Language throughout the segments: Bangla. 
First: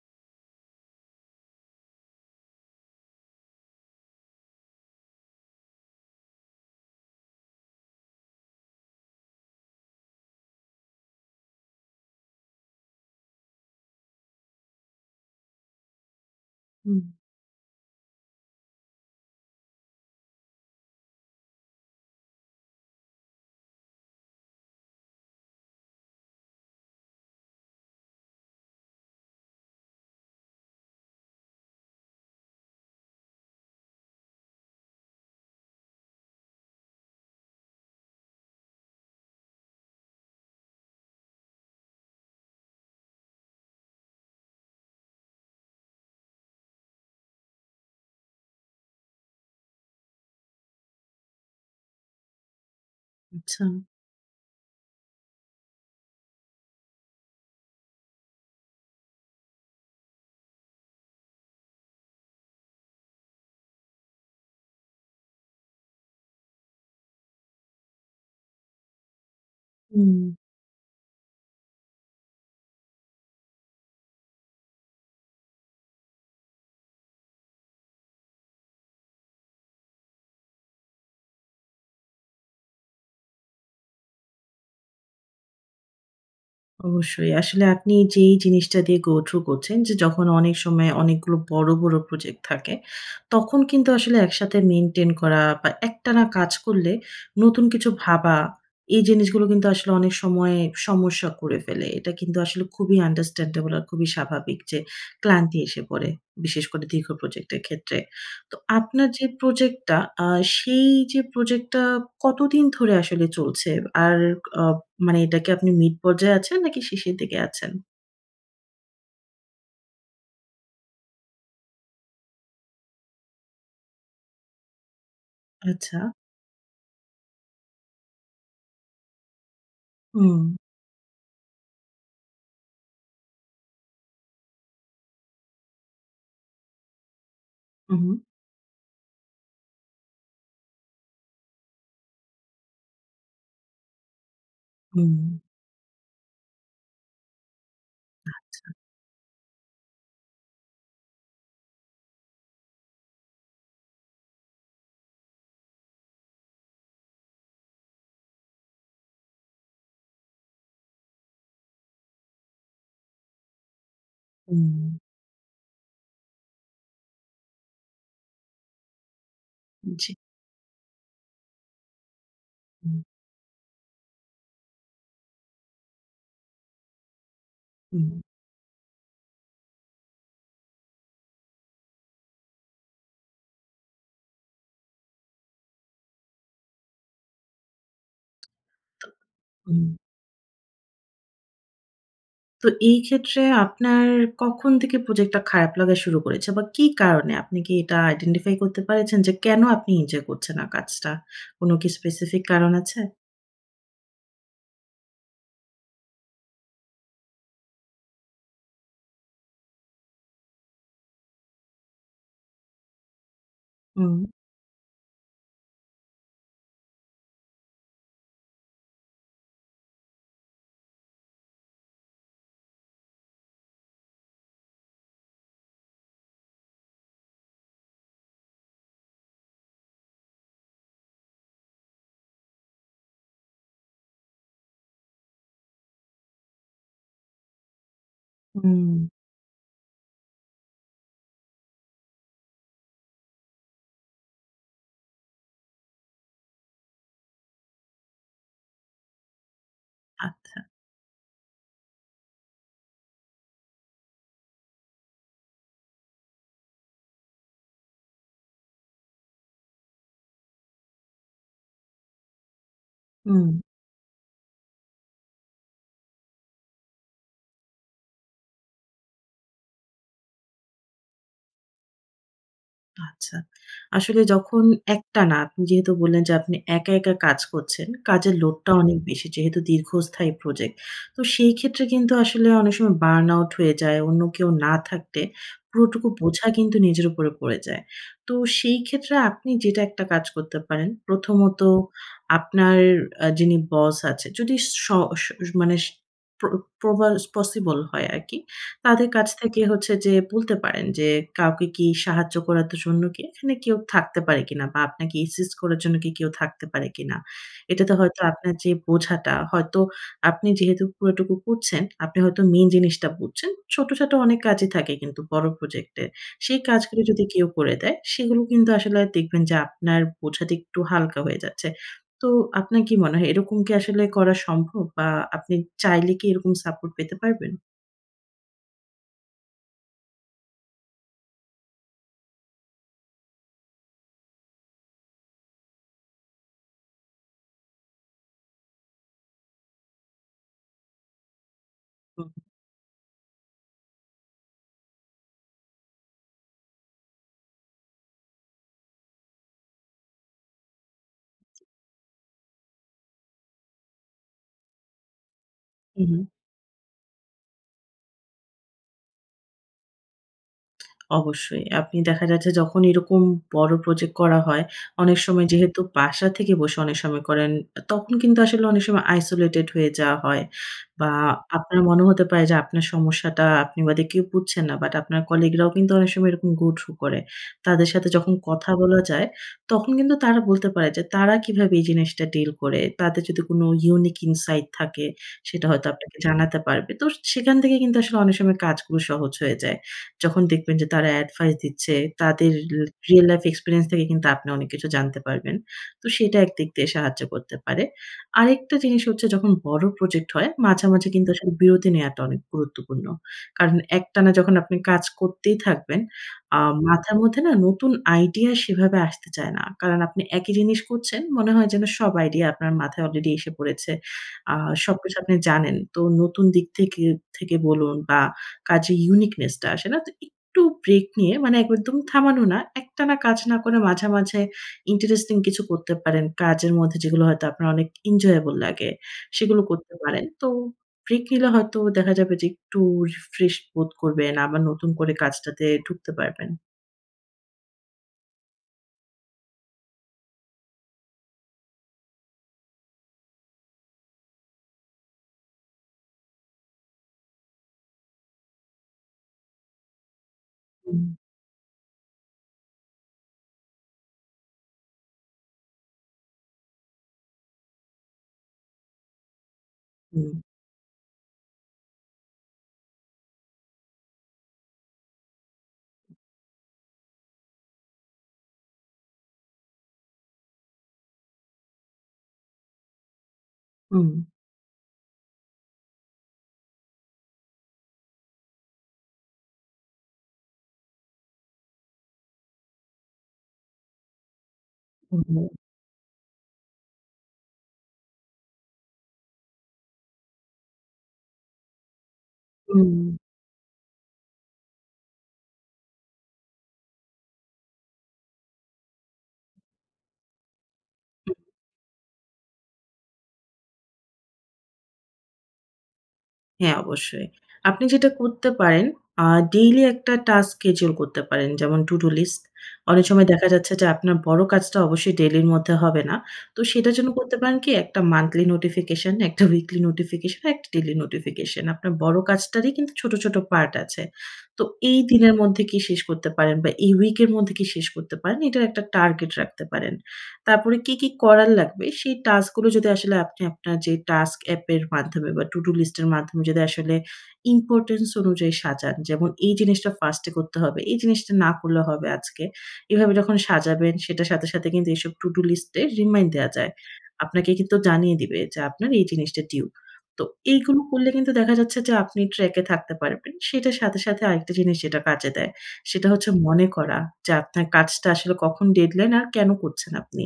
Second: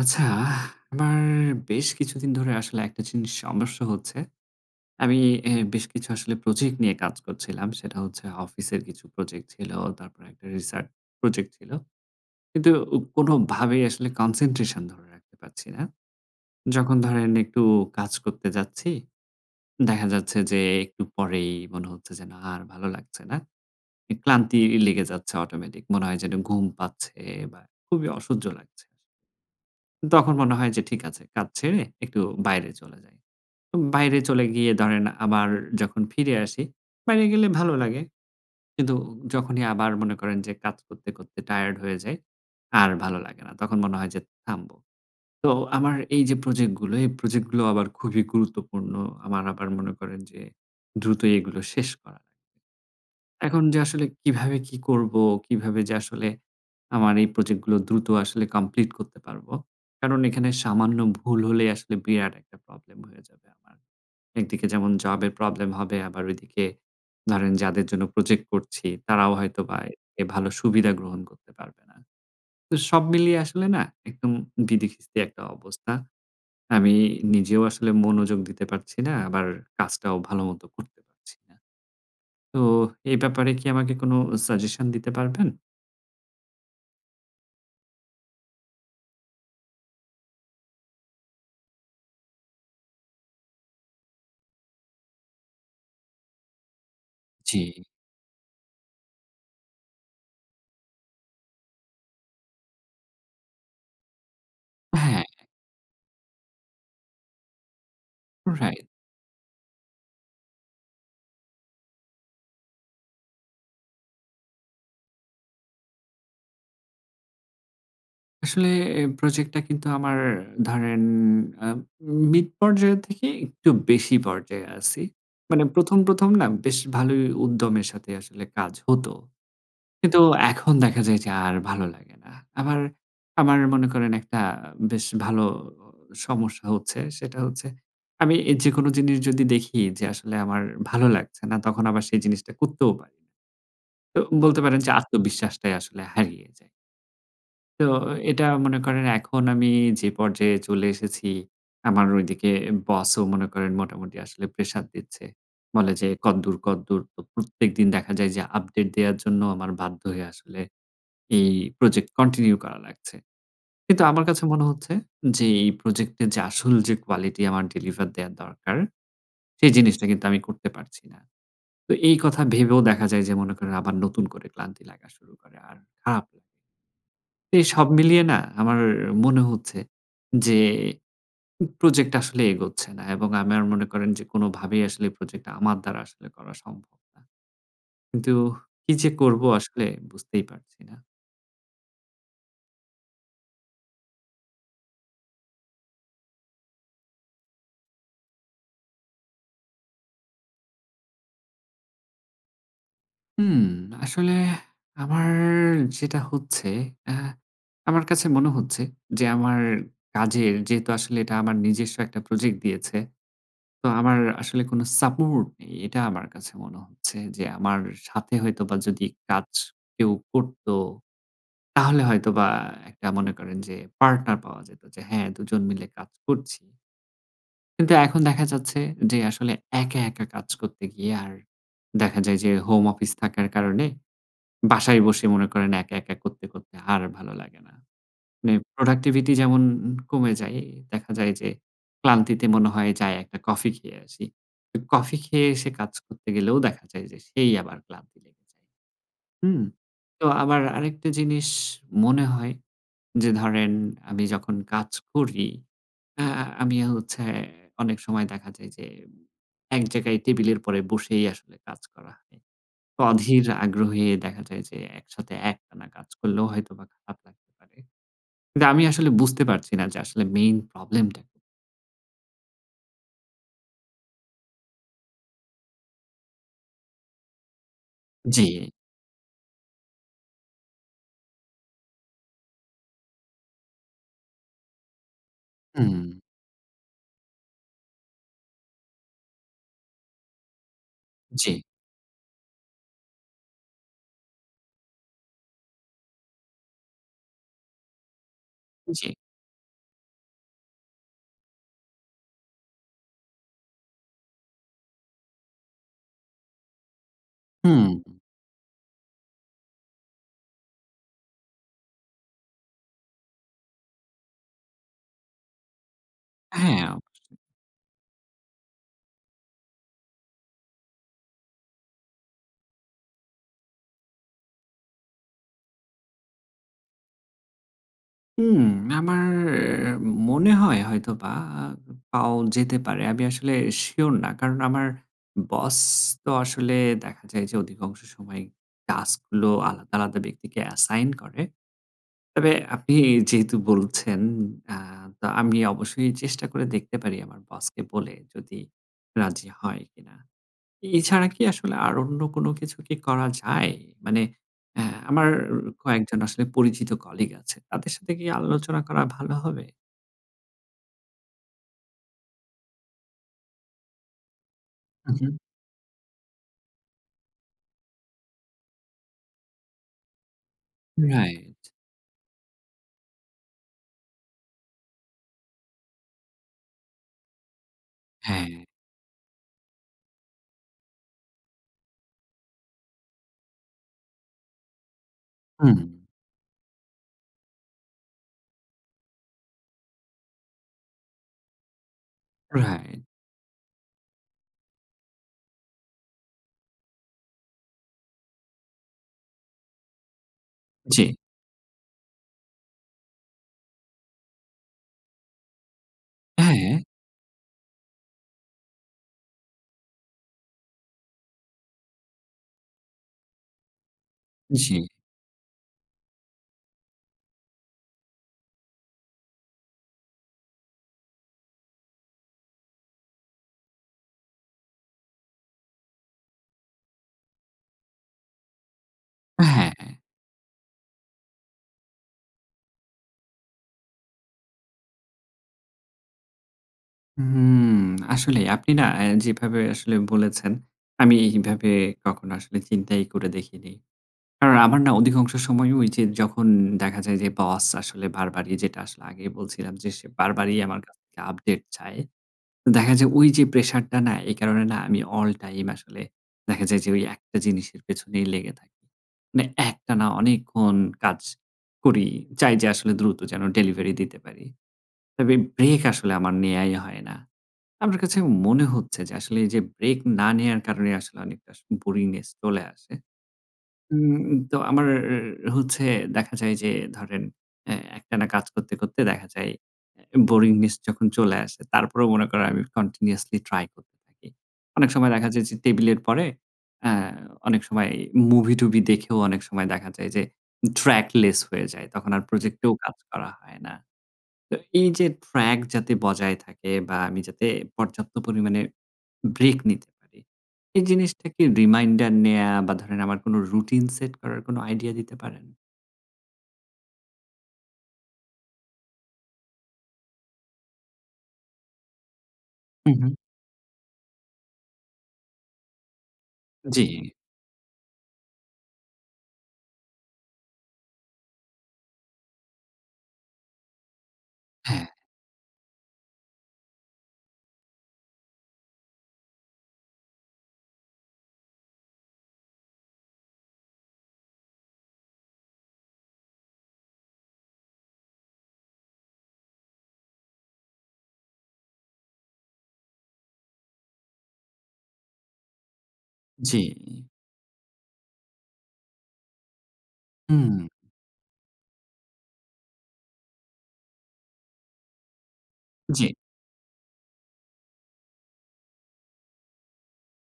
আচ্ছা, আমার বেশ কিছুদিন ধরে আসলে একটা জিনিস সমস্যা হচ্ছে। আমি এ বেশ কিছু আসলে প্রজেক্ট নিয়ে কাজ করছিলাম। সেটা হচ্ছে অফিসের কিছু প্রজেক্ট ছিল। তারপরে একটা রিসার্চ প্রজেক্ট ছিল। কিন্তু কোনভাবেই আসলে কনসেনট্রেশন ধরে রাখতে পারছি না। যখন উম ধরেন একটু কাজ করতে যাচ্ছি, দেখা যাচ্ছে যে একটু পরেই মনে হচ্ছে, যেন আর ভালো লাগছে না। এ ক্লান্তি লেগে যাচ্ছে অটোমেটিক মনে হয় যেন ঘুম পাচ্ছে, বা খুবই অসহ্য লাগছে তখন মনে হয়, যে ঠিক আছে, কাজ ছেড়ে একটু বাইরে চলে যাই। উ বাইরে চলে গিয়ে ধরেন আবার যখন ফিরে আসি, বাইরে গেলে ভালো লাগে। কিন্তু যখনই আবার মনে করেন যে কাজ করতে, করতে টায়ার্ড হয়ে যাই, আর ভালো লাগে না। তখন মনে হয় যে থামব। তো আমার এই যে প্রজেক্ট গুলো, এই প্রজেক্ট গুলো আবার খুবই গুরুত্বপূর্ণ। আমার আবার মনে করেন যে দ্রুতই এগুলো শেষ করা এখন আচ্ছা। যে আসলে কিভাবে কি করবো, কিভাবে যে আসলে আমার এই প্রজেক্ট গুলো দ্রুত আসলে কমপ্লিট করতে পারব। কারণ এখানে সামান্য ভুল হলেই আসলে বিরাট একটা প্রবলেম হয়ে যাবে আবার। একদিকে যেমন জবের প্রবলেম হবে, আবার ওইদিকে ধরেন যাদের জন্য প্রজেক্ট করছি, তারাও হয়তোবা এর এ উম ভালো সুবিধা গ্রহণ করতে পারবে না। তো সব মিলিয়ে আসলে না একদম বিদি খিস্তি একটা অবস্থা। আমি নিজেও আসলে মনোযোগ দিতে পারছি না, আবার কাজটাও ভাল মত করতে পারছি না। তো এই ব্যাপারে কি আমাকে কোন সাজেশন দিতে পারবেন? অবশ্যই। আসলে আপনি যেই জিনিসটা দিয়ে গো থ্রু করছেন, যে যখন অনেক সময় অনেকগুলো বড়, বড় প্রজেক্ট থাকে, তখন কিন্তু আসলে একসাথে মেইনটেইন করা, বা একটানা কাজ করলে নতুন জি। কিছু ভাবা, এই জিনিসগুলো কিন্তু আসলে অনেক সময় সমস্যা করে ফেলে। এটা কিন্তু আসলে খুবই আন্ডারস্ট্যান্ডেবল আর খুবই স্বাভাবিক যে হ্যাঁ। ক্লান্তি এসে পড়ে। বিশেষ করে, দীর্ঘ প্রজেক্ট এর ক্ষেত্রে। তো রাইট। আপনার যে প্রজেক্টটা, আ সেই যে প্রজেক্টটা কতদিন ধরে আসলে চলছে? আর অ মানে এটা কি আপনি মিড পর্যায়ে আছেন? নাকি শেষের দিকে আছেন? আসলে এ প্রজেক্ট টা কিন্তু আমার ধরেন, আ মিড পর্যায়ের থেকে একটু বেশি পর্যায়ে আছি। মানে আচ্ছা। ১ম, ১ম না? বেশ ভালোই উদ্যমের সাথে আসলে কাজ হত। কিন্তু হুম। এখন দেখা যায় যে, আর ভালো লাগে না। আমার, আমার মনে করেন একটা বেশ ভালো সমস্যা হচ্ছে। সেটা হচ্ছে, উম আমি যেকোনো জিনিস যদি দেখি, যে আসলে আমার ভালো লাগছে না, তখন আবার সেই জিনিসটা করতেও পারি। তো বলতে পারেন যে, হুম। আত্মবিশ্বাসটাই আসলে হারিয়ে যায়। তো, এটা আচ্ছা। মনে করেন এখন আমি যে পর্যায়ে চলে এসেছি, আমার ঐদিকে বসও মনে করেন মোটামুটি আসলে প্রেশার দিচ্ছে। বলে যে, "কদ্দূর, কদ্দূর?" তো প্রত্যেকদিন দেখা যায় যে, আপডেট দেয়ার জন্য আমার বাধ্য হয়ে আসলে এই প্রজেক্ট কন্টিনিউ করা লাগছে। কিন্তু আমার কাছে মনে হচ্ছে, উম যে এই প্রজেক্টের যে আসল যে কোয়ালিটি আমার ডেলিভার দেয়া দরকার। সেই উ জিনিসটা জি। কিন্তু আমি করতে পারছি না। তো এই কথা ভেবেও হু। দেখা যায়, যে মনে করেন আবার নতুন করে ক্লান্তি লাগা শুরু করে। আর খারাপ এই সব হুম। মিলিয়ে না আমার মনে হচ্ছে যে, উ প্রজেক্ট আসলে এগোচ্ছে না। এবং আমার মনে করেন যে, কোনভাবেই আসলে এই প্রজেক্ট টা আমার দ্বারা আসলে করা সম্ভব হচ্ছে না। কিন্তু কী যে করব? আসলে অ বুঝতেই পারছি না। তো, এই ক্ষেত্রে আপনার কখন থেকে প্রজেক্ট টা খারাপ লাগা শুরু করেছে? বা কি কারণে? আপনি কি এটা আইডেন্টিফাই করতে পারেছেন, যে কেন আপনি এনজয় করছেন না কাজটা? কোন কি স্পেসিফিক কারণ আছে? হুম। আসলে আমারর যেটা হচ্ছে, আ আমার কাছে মনে হচ্ছে যে, আমার কাজের যেহেতু আসলে এটা আমার নিজস্ব একটা প্রজেক্ট দিয়েছে। তো আমার হুম। আসলে কোন সাপোর্ট নেই। এটা আমার কাছে মনে হচ্ছে যে, আমার সাথে হয়তোবা যদি কাজ কেউ করতো। তাহলে হয়তোবা একটা মনে করেন যে, পার্টনার পাওয়া যেত যে হ্যাঁ, দুজন মিলে কাজ করছি কিন্তু, এখন দেখা যাচ্ছে, যে আসলে একা, একা কাজ করতে গিয়ে আর দেখা যায় যে, হোম অফিস থাকার কারণে, বাসায় বসে মনে করেন একা, একা করতে, করতে আর ভালো লাগে না। মানে হু, উম প্রোডাক্টিভিটি যেমন কমে যায়, দেখা যায় যে ক্লান্তিতে মনে হয়, যাই একটা কফি খেয়ে আসি। এ কফি খেয়ে এসে কাজ করতে গেলেও দেখা যায়, যে, সেই আবার ক্লান্তি লেগে যায় হুম? তো আচ্ছা। আবার আরেকটা জিনিস মনে হয়, যে ধরেন আমি যখন কাজ করি। আ আমি হচ্ছে অনেক সময় দেখা যায় যে, উ এক জায়গায় টেবিলের পরে বসেই আসলে কাজ করা হয়। অধীর উম আগ্রহে দেখা যায় যে, একসাথে একটানা কাজ করলেও হয়তোবা খারাপ লাগতে পারে। কিন্তু আমি আসলে বুঝতে পারছি না যে আসলে মেইন প্রবলেম টা। আচ্ছা, আসলে যখন একটানা আপনি যেহেতু বললেন, যে আপনি একা, একা কাজ করছেন, কাজের জি। লোডটা অনেক বেশি। যেহেতু দীর্ঘস্থায়ী প্রজেক্ট, তো সেই ক্ষেত্রে কিন্তু আসলে অনেক সময় বার্ন আউট হয়ে যায়। অন্য কেউ না থাকতে পুরোটুকু উম বোঝা কিন্তু নিজের উপরে পড়ে যায়। তো সেই ক্ষেত্রে আপনি যেটা একটা কাজ করতে পারেন, জি। প্রথমত আপনার আ যিনি বস আছে যদি শ শ মানে সে প্র প্রবালস পসিবল হয় আরকি। তাদের জি। কাছ থেকে হচ্ছে যে বলতে পারেন যে কাউকে কি সাহায্য করাতে জন্যকে এখানে কেউ থাকতে পারে কিনা? বা আপনাকে অ্যাসিস্ট করার জন্য কি কেউ থাকতে পারে কিনা? এটাতে হুম। হয়তো আপনার যে বোঝাটা হয়তো আপনি যেহেতু পুরোটুকু করছেন, আপনি হয়তো মেইন জিনিসটা বুঝছেন। ছোট, ছাট অনেক কাজই থাকে কিন্তু বড় প্রজেক্টে। সেই হ্যাঁ, কাজগুলো যদি অবশ্যই। কেউ করে দেয়, সেগুলো কিন্তু আসলে দেখবেন যে আপনার বোঝাটা একটু হালকা হয়ে যাচ্ছে। তো আপনার কি মনে হয়, এরকম কি আসলে করা সম্ভব? বা আপনি চাইলে কি এরকম সাপোর্ট পেতে পারবেন? হুম, আমার এ মনে হয় হয়তোবা আর পাওয়াও যেতে পারে। আমি আসলে সিওর না, কারণ আমার বস তো আসলে দেখা যায় যে অধিকাংশ সময় টাস্ক গুলো আলাদা, আলাদা ব্যক্তিকে অ্যাসাইন করে। হুম। তবে আপনি যেহেতু বলছেন, আ তো আমি অবশ্যই চেষ্টা করে দেখতে পারি, আমার বসকে বলে যদি রাজি হয় কিনা। এছাড়া কি আসলে আর অন্য কোন কিছু কি করা যায়? মানে এহ আমার কয়েকজন উম আসলে পরিচিত কলিগ আছে, তাদের সাথে কি আলোচনা করা ভালো হবে? অবশ্যই। আপনি দেখা যাচ্ছে, যখন এরকম বড় প্রজেক্ট করা হয়, উ অনেক হুম। সময় যেহেতু বাসা থেকে বসে অনেক সময় করেন। তখন কিন্তু আসলে অনেক সময় আইসোলেটেড হয়ে যাওয়া হয়। বা রাইট। আপনার মনে হতে পারে, যে আপনার সমস্যাটা আপনি বাদে কেউ বুঝছে না। বাট আপনার কলিগ রাও কিন্তু অনেক সময় এরকম গো থ্রু করে। তাদের সাথে যখন হ্যাঁ। কথা বলা যায়, তখন কিন্তু তারা বলতে পারে যে তারা কীভাবে এই জিনিসটা ডিল করে। তাদের যদি কোন ইউনিক ইনসাইড থাকে, সেটা হুম। হয়তো আপনাকে জানাতে পারবে। তো সেখান থেকে কিন্তু আসলে অনেক সময় কাজগুলো সহজ হয়ে যায়। যখন দেখবেন যে তারা এডভাইস দিচ্ছে, তাদের রি রাইট। রিয়াল লাইফ এক্সপেরিয়েন্স থেকে কিন্তু আপনি অনেক কিছু জানতে পারবেন। তো সেটা একদিক দিয়ে সাহায্য করতে পারে। আরেকটা জিনিস হচ্ছে, যখন বড় প্রজেক্ট হয় মাঝে, জি। মাঝে কিন্তু আসলে বিরতি নেয়াটা অনেক গুরুত্বপূর্ণ। কারণ একটানা যখন আপনি কাজ করতেই থাকবেন, আ হ্যাঁ। মাথার মধ্যে না, নতুন আইডিয়া সেভাবে আসতে চায় না। কারণ আপনি একই জিনিস করছেন, মনে হয় যেন সব আইডিয়া আপনার মাথায় অলরেডি এসে পড়েছে। আ জি। সবকিছু আপনি জানেন। তো নতুন দিক থেকে থেকে বলুন, বা কাজে ইউনিকনেস টা আসে না। তো একটু ব্রেক নিয়ে মানে একদম থামানো না। একটানা কাজ না করে মাঝে, মাঝে ইন্টারেস্টিং কিছু করতে পারেন। কাজের মধ্যে যেগুলো হয়তো আপনার অনেক এনজয়েবল লাগে সেগুলো করতে হ্যাঁ। পারেন। তো ব্রেক নিলে হয়তো দেখা যাবে যে একটু রিফ্রেশ বোধ করবেন, আবার নতুন করে কাজটাতে ঢুকতে পারবেন। হুম, আসলেই আপনি না, এ যেভাবে আসলে বলেছেন, আমি এইভাবে কখনো আসলে চিন্তাই করে দেখিনি। কারণ আমার না অধিকাংশ সময় ওই যে যখন দেখা যায়, যে বস আসলে বারবারই যেটা আসলে আগেই বলছিলাম, যে সে বারবারই আমার কাছ হুম। থেকে আপডেট চায়। দেখা যায়, ঐ যে প্রেশারটা না এই কারণে না আমি অলটাইম আসলে দেখা যায়, যে ঐ একটা জিনিসের পেছনেই লেগে থাকি। মানে একটানা হুম। অনেকক্ষণ কাজ করি। চাই যে আসলে দ্রুত যেন ডেলিভারি দিতে পারি। তবে ব্রেক আসলে আমার নেয়াই হয় না। আমার কাছে মনে হচ্ছে, যে আসলে এই যে ব্রেক না নেয়ার কারণে আসলে অনেকটা স বোরিংনেস চলে আসে। হুম। উম তো আমার হচ্ছে দেখা যায় যে ধরেন এ একটানা কাজ করতে করতে দেখা যায়, এ বোরিংনেস যখন চলে আসে তারপরেও মনে করে আমি কন্টিনিউয়াসলি ট্রাই করতে থাকি। অনেক সময় হু, দেখা যায়, হুম। যে টেবিলের পরে অ্যা অনেক সময় মুভি-টুভি দেখেও অনেক সময় দেখা যায়, যে ট্র্যাক লেস হয়ে যায়। তখন আর প্রজেক্টেও কাজ উম করা হয় না। তো এই যে ট্র্যাক যাতে বজায় থাকে, বা আমি যাতে পর্যাপ্ত পরিমাণে ব্রেক নিতে পারি, এই জিনিসটা হু। কি রিমাইন্ডার নেয়া বা ধরেন আমার কোন রুটিন সেট করার কোনো আইডিয়া দিতে পারেন? হ্যাঁ, অবশ্যই। আপনি যেটা করতে পারেন, আ ডেইলি একটা টাস্ক স্কেডিউল করতে পারেন। যেমন to-do list হু, অনেক হুম। সময় দেখা যাচ্ছে যে আপনার বড় কাজটা অবশ্যই ডেইলির মধ্যে হবে না। তো সেটার জন্য জি। করতে পারেন কি, একটা মান্থলি নোটিফিকেশন, একটা উইকলি নোটিফিকেশন, একটা ডেইলি নোটিফিকেশন। আপনার বড় কাজটারই কিন্তু ছোট, ছোট পার্ট আছে। তো হ্যাঁ। এই দিনের মধ্যে কি শেষ করতে পারেন, বা এই উইকের মধ্যে কি শেষ করতে পারেন এটার একটা টার্গেট রাখতে পারেন। তারপরে কি, কি করার লাগবে, সেই টাস্কগুলো যদি আসলে আপনি আপনার যে টাস্ক এ্যাপের মাধ্যমে বা to-do list এর মাধ্যমে যদি আসলে ইম্পোর্টেন্স অনুযায়ী সাজান। যেমন এই জিনিসটা ফার্স্টে করতে হবে, এই জিনিসটা না করলে হবে আজকে। এভাবে যখন সাজাবেন, সেটার সাথে সাথে কিন্তু এসব to-do list এ রিমাইন্ড দেয়া জি। যায়। আপনাকে কিন্তু জানিয়ে দিবে যে আপনার এই জিনিসটা টিউব। তো হুম। এইগুলো করলে কিন্তু দেখা যাচ্ছে যে আপনি ট্র্যাক এ থাকতে পারবেন। সেটার সাথে, সাথে আরেকটা জিনিস যেটা কাজে দেয়। সেটা জি। হচ্ছে মনে করা যে আপনার কাজটা আসলে কখন ডেডলাইন আর কেন করছেন আপনি।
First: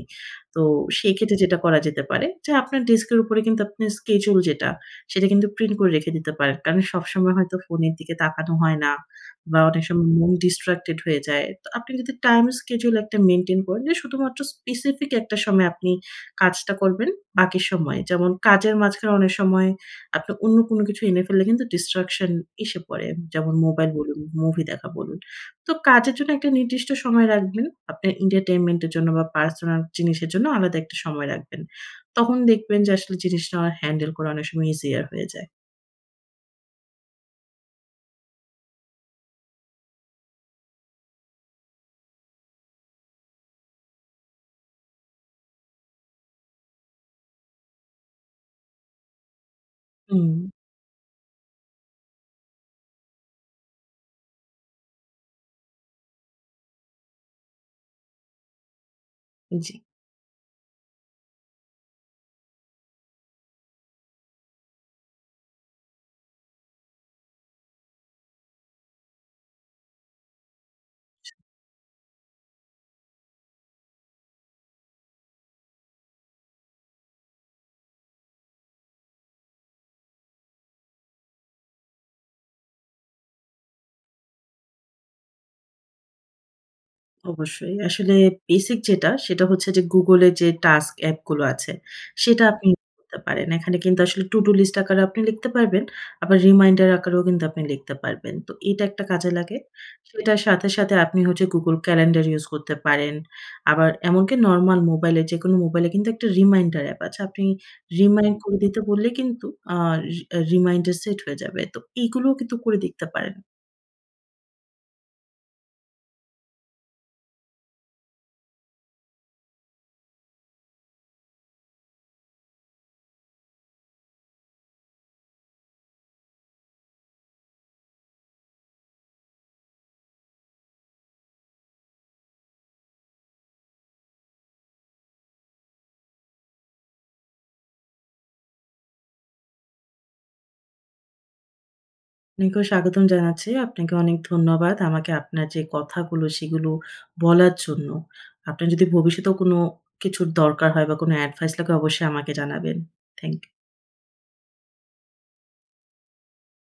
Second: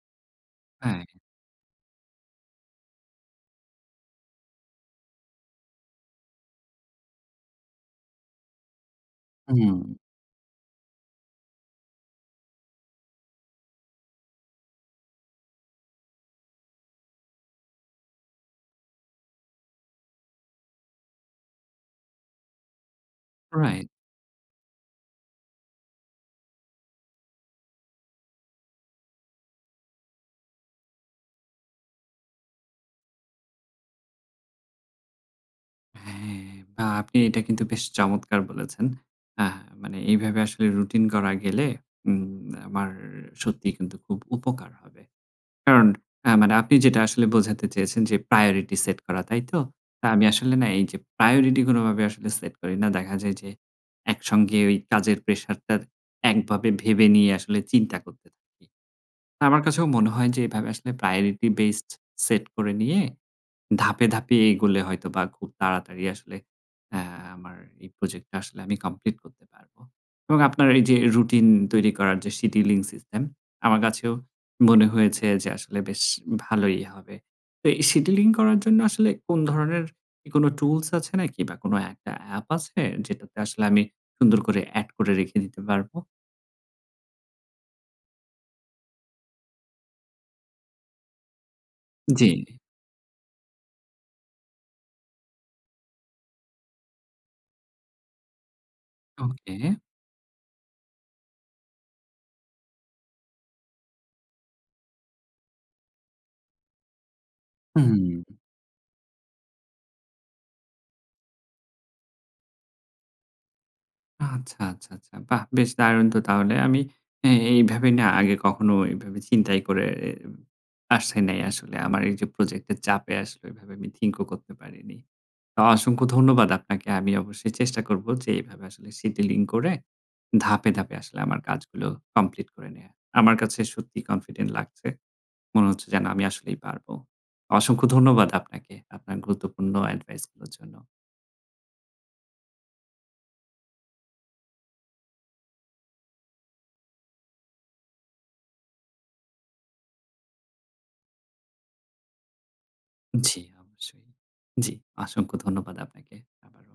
তো হ্যাঁ। সেই ক্ষেত্রে যেটা করা যেতে পারে যে আপনার ডেস্কের উপরে কিন্তু আপনার স্কেডিউল যেটা সেটা কিন্তু প্রিন্ট করে রেখে দিতে পারেন। কারণ সবসময় হয়তো ফোনের দিকে তাকানো হয় না, বা অনেক হুম। সময় মন ডিসট্রাক্টেড হয়ে যায়। তো আপনি যদি টাইম স্কেডিউল একটা মেইনটেইন করেন যে শুধুমাত্র স্পেসিফিক একটা সময় আপনি কাজটা করবেন বাকি সময়ে যেমন কাজের মাঝখানে অনেক সময় আপনি অন্য কোন কিছু এনে ফেললে কিন্তু ডিসট্রাকশন এসে পড়ে। যেমন রাইট। মোবাইল বলুন, মুভি দেখা বলুন। তো কাজের জন্য একটা নির্দিষ্ট সময় রাখবেন। আপনার এন্টারটেইনমেন্ট এর জন্য বা পার্সোনাল জিনিসের জন্য আলাদা একটা সময় রাখবেন। তখন দেখবেন যে আসলে জিনিসটা হ্যান্ডেল করা অনেক সময় ইজিয়ার হয়ে যায়। হ্যাঁ। বাহ! আপনি এটা কিন্তু বেশ চমৎকার বলেছেন। আহ মানে এইভাবে আসলে রুটিন করা গেলে, উম আমার সত্যিই কিন্তু খুব উপকার হবে। কারন, আ মানে আপনি যেটা আসলে বোঝাতে চেয়েছেন যে প্রায়োরিটি সেট করা, তাই তো? আমি হুম। আসলে না এই যে, প্রায়োরিটি কোনভাবে আসলে সেট করি না। দেখা যায় যে, একসঙ্গে ওই কাজের প্রেশার টা একভাবে ভেবে নিয়ে আসলে চিন্তা করতে থাকি। আমার জি। কাছেও মনে হয় যে এভাবে আসলে প্রায়োরিটি বেসড সেট করে নিয়ে ধাপে, ধাপে এগোলে হয়তোবা খুব তাড়াতাড়ি আসলে আমার এই প্রজেক্টটা আসলে আমি কমপ্লিট করতে পারব এবং আপনার এই যে রুটিন তৈরি করার যে সিডিউলিং সিস্টেম, আমার কাছেও মনে হয়েছে যে আসলে বেশ ভালোই হবে। তো এই সিডিউলিং করার জন্য আসলে কোন ধরনের এ কোন টুলস আছে নাকি বা কোন একটা অ্যাপ আছে, যেটাতে আসলে আমি সুন্দর করে এড করে রেখে দিতে পারব? অবশ্যই। আসলে বেসিক যেটা, সেটা হচ্ছে যে Google যে টাস্ক অ্যাপ গুলো আছে, সেটা জি। আপনি ইউস করতে পারেন। এখানে কিন্তু আসলে to-do List আকারেও আপনি লিখতে পারবেন, আবার রিমাইন্ডার আকারেও কিন্তু আপনি লিখতে পারবেন। তো এটা একটা কাজে লাগে। ওকে। সেটার সাথে, সাথে আপনি হচ্ছে Google Calendar ইউস করতে পারেন, আবার এমনকি নরমাল মোবাইলে, যেকোনো মোবাইলে কিন্তু একটা রিমাইন্ডার অ্যাপ আছে। আপনি হুম। রিমাইন্ড করে দিতে বললে কিন্তু আ রি রিমাইন্ডার সেট হয়ে যাবে। তো এগুলোও কিন্তু করে দেখতে পারেন। আচ্ছা, আচ্ছা, আচ্ছা। বাহ! বেশ দারুণ তো তাহলে। আমি এ এইভাবেই না আগে কখনো এইভাবে চিন্তাই করে রেম আসছে নাই আসলে। আমার এই যে প্রজেক্টের চাপে আসলে এভাবে আমি থিংক ও করতে পারিনি। অসংখ্য ধন্যবাদ আপনাকে। আমি অবশ্যই চেষ্টা করব যে, এভাবে আসলে সিডিউলিং করে ধাপে, ধাপে আসলে আমার কাজগুলো কমপ্লিট করে নেয়া। আমার কাছে সত্যিই কনফিডেন্ট লাগছে। মনে হচ্ছে যেন আমি আসলেই পারব। অসংখ্য ধন্যবাদ আপনাকে, আপনার গুরুত্বপূর্ণ এডভাইস গুলোর জন্য। আপনাকেও স্বাগতম জানাচ্ছি, আপনাকে অনেক ধন্যবাদ। আমাকে আপনার যে কথাগুলো, সেগুলো বলার জন্য। আপনার যদি ভবিষ্যতেও কোন কিছুর দরকার হয় বা কোন এডভাইস লাগে অবশ্যই আমাকে জানাবেন। থ্যাংক জি, ইউ। অবশ্যই। জি, অসংখ্য ধন্যবাদ আপনাকে আবারও।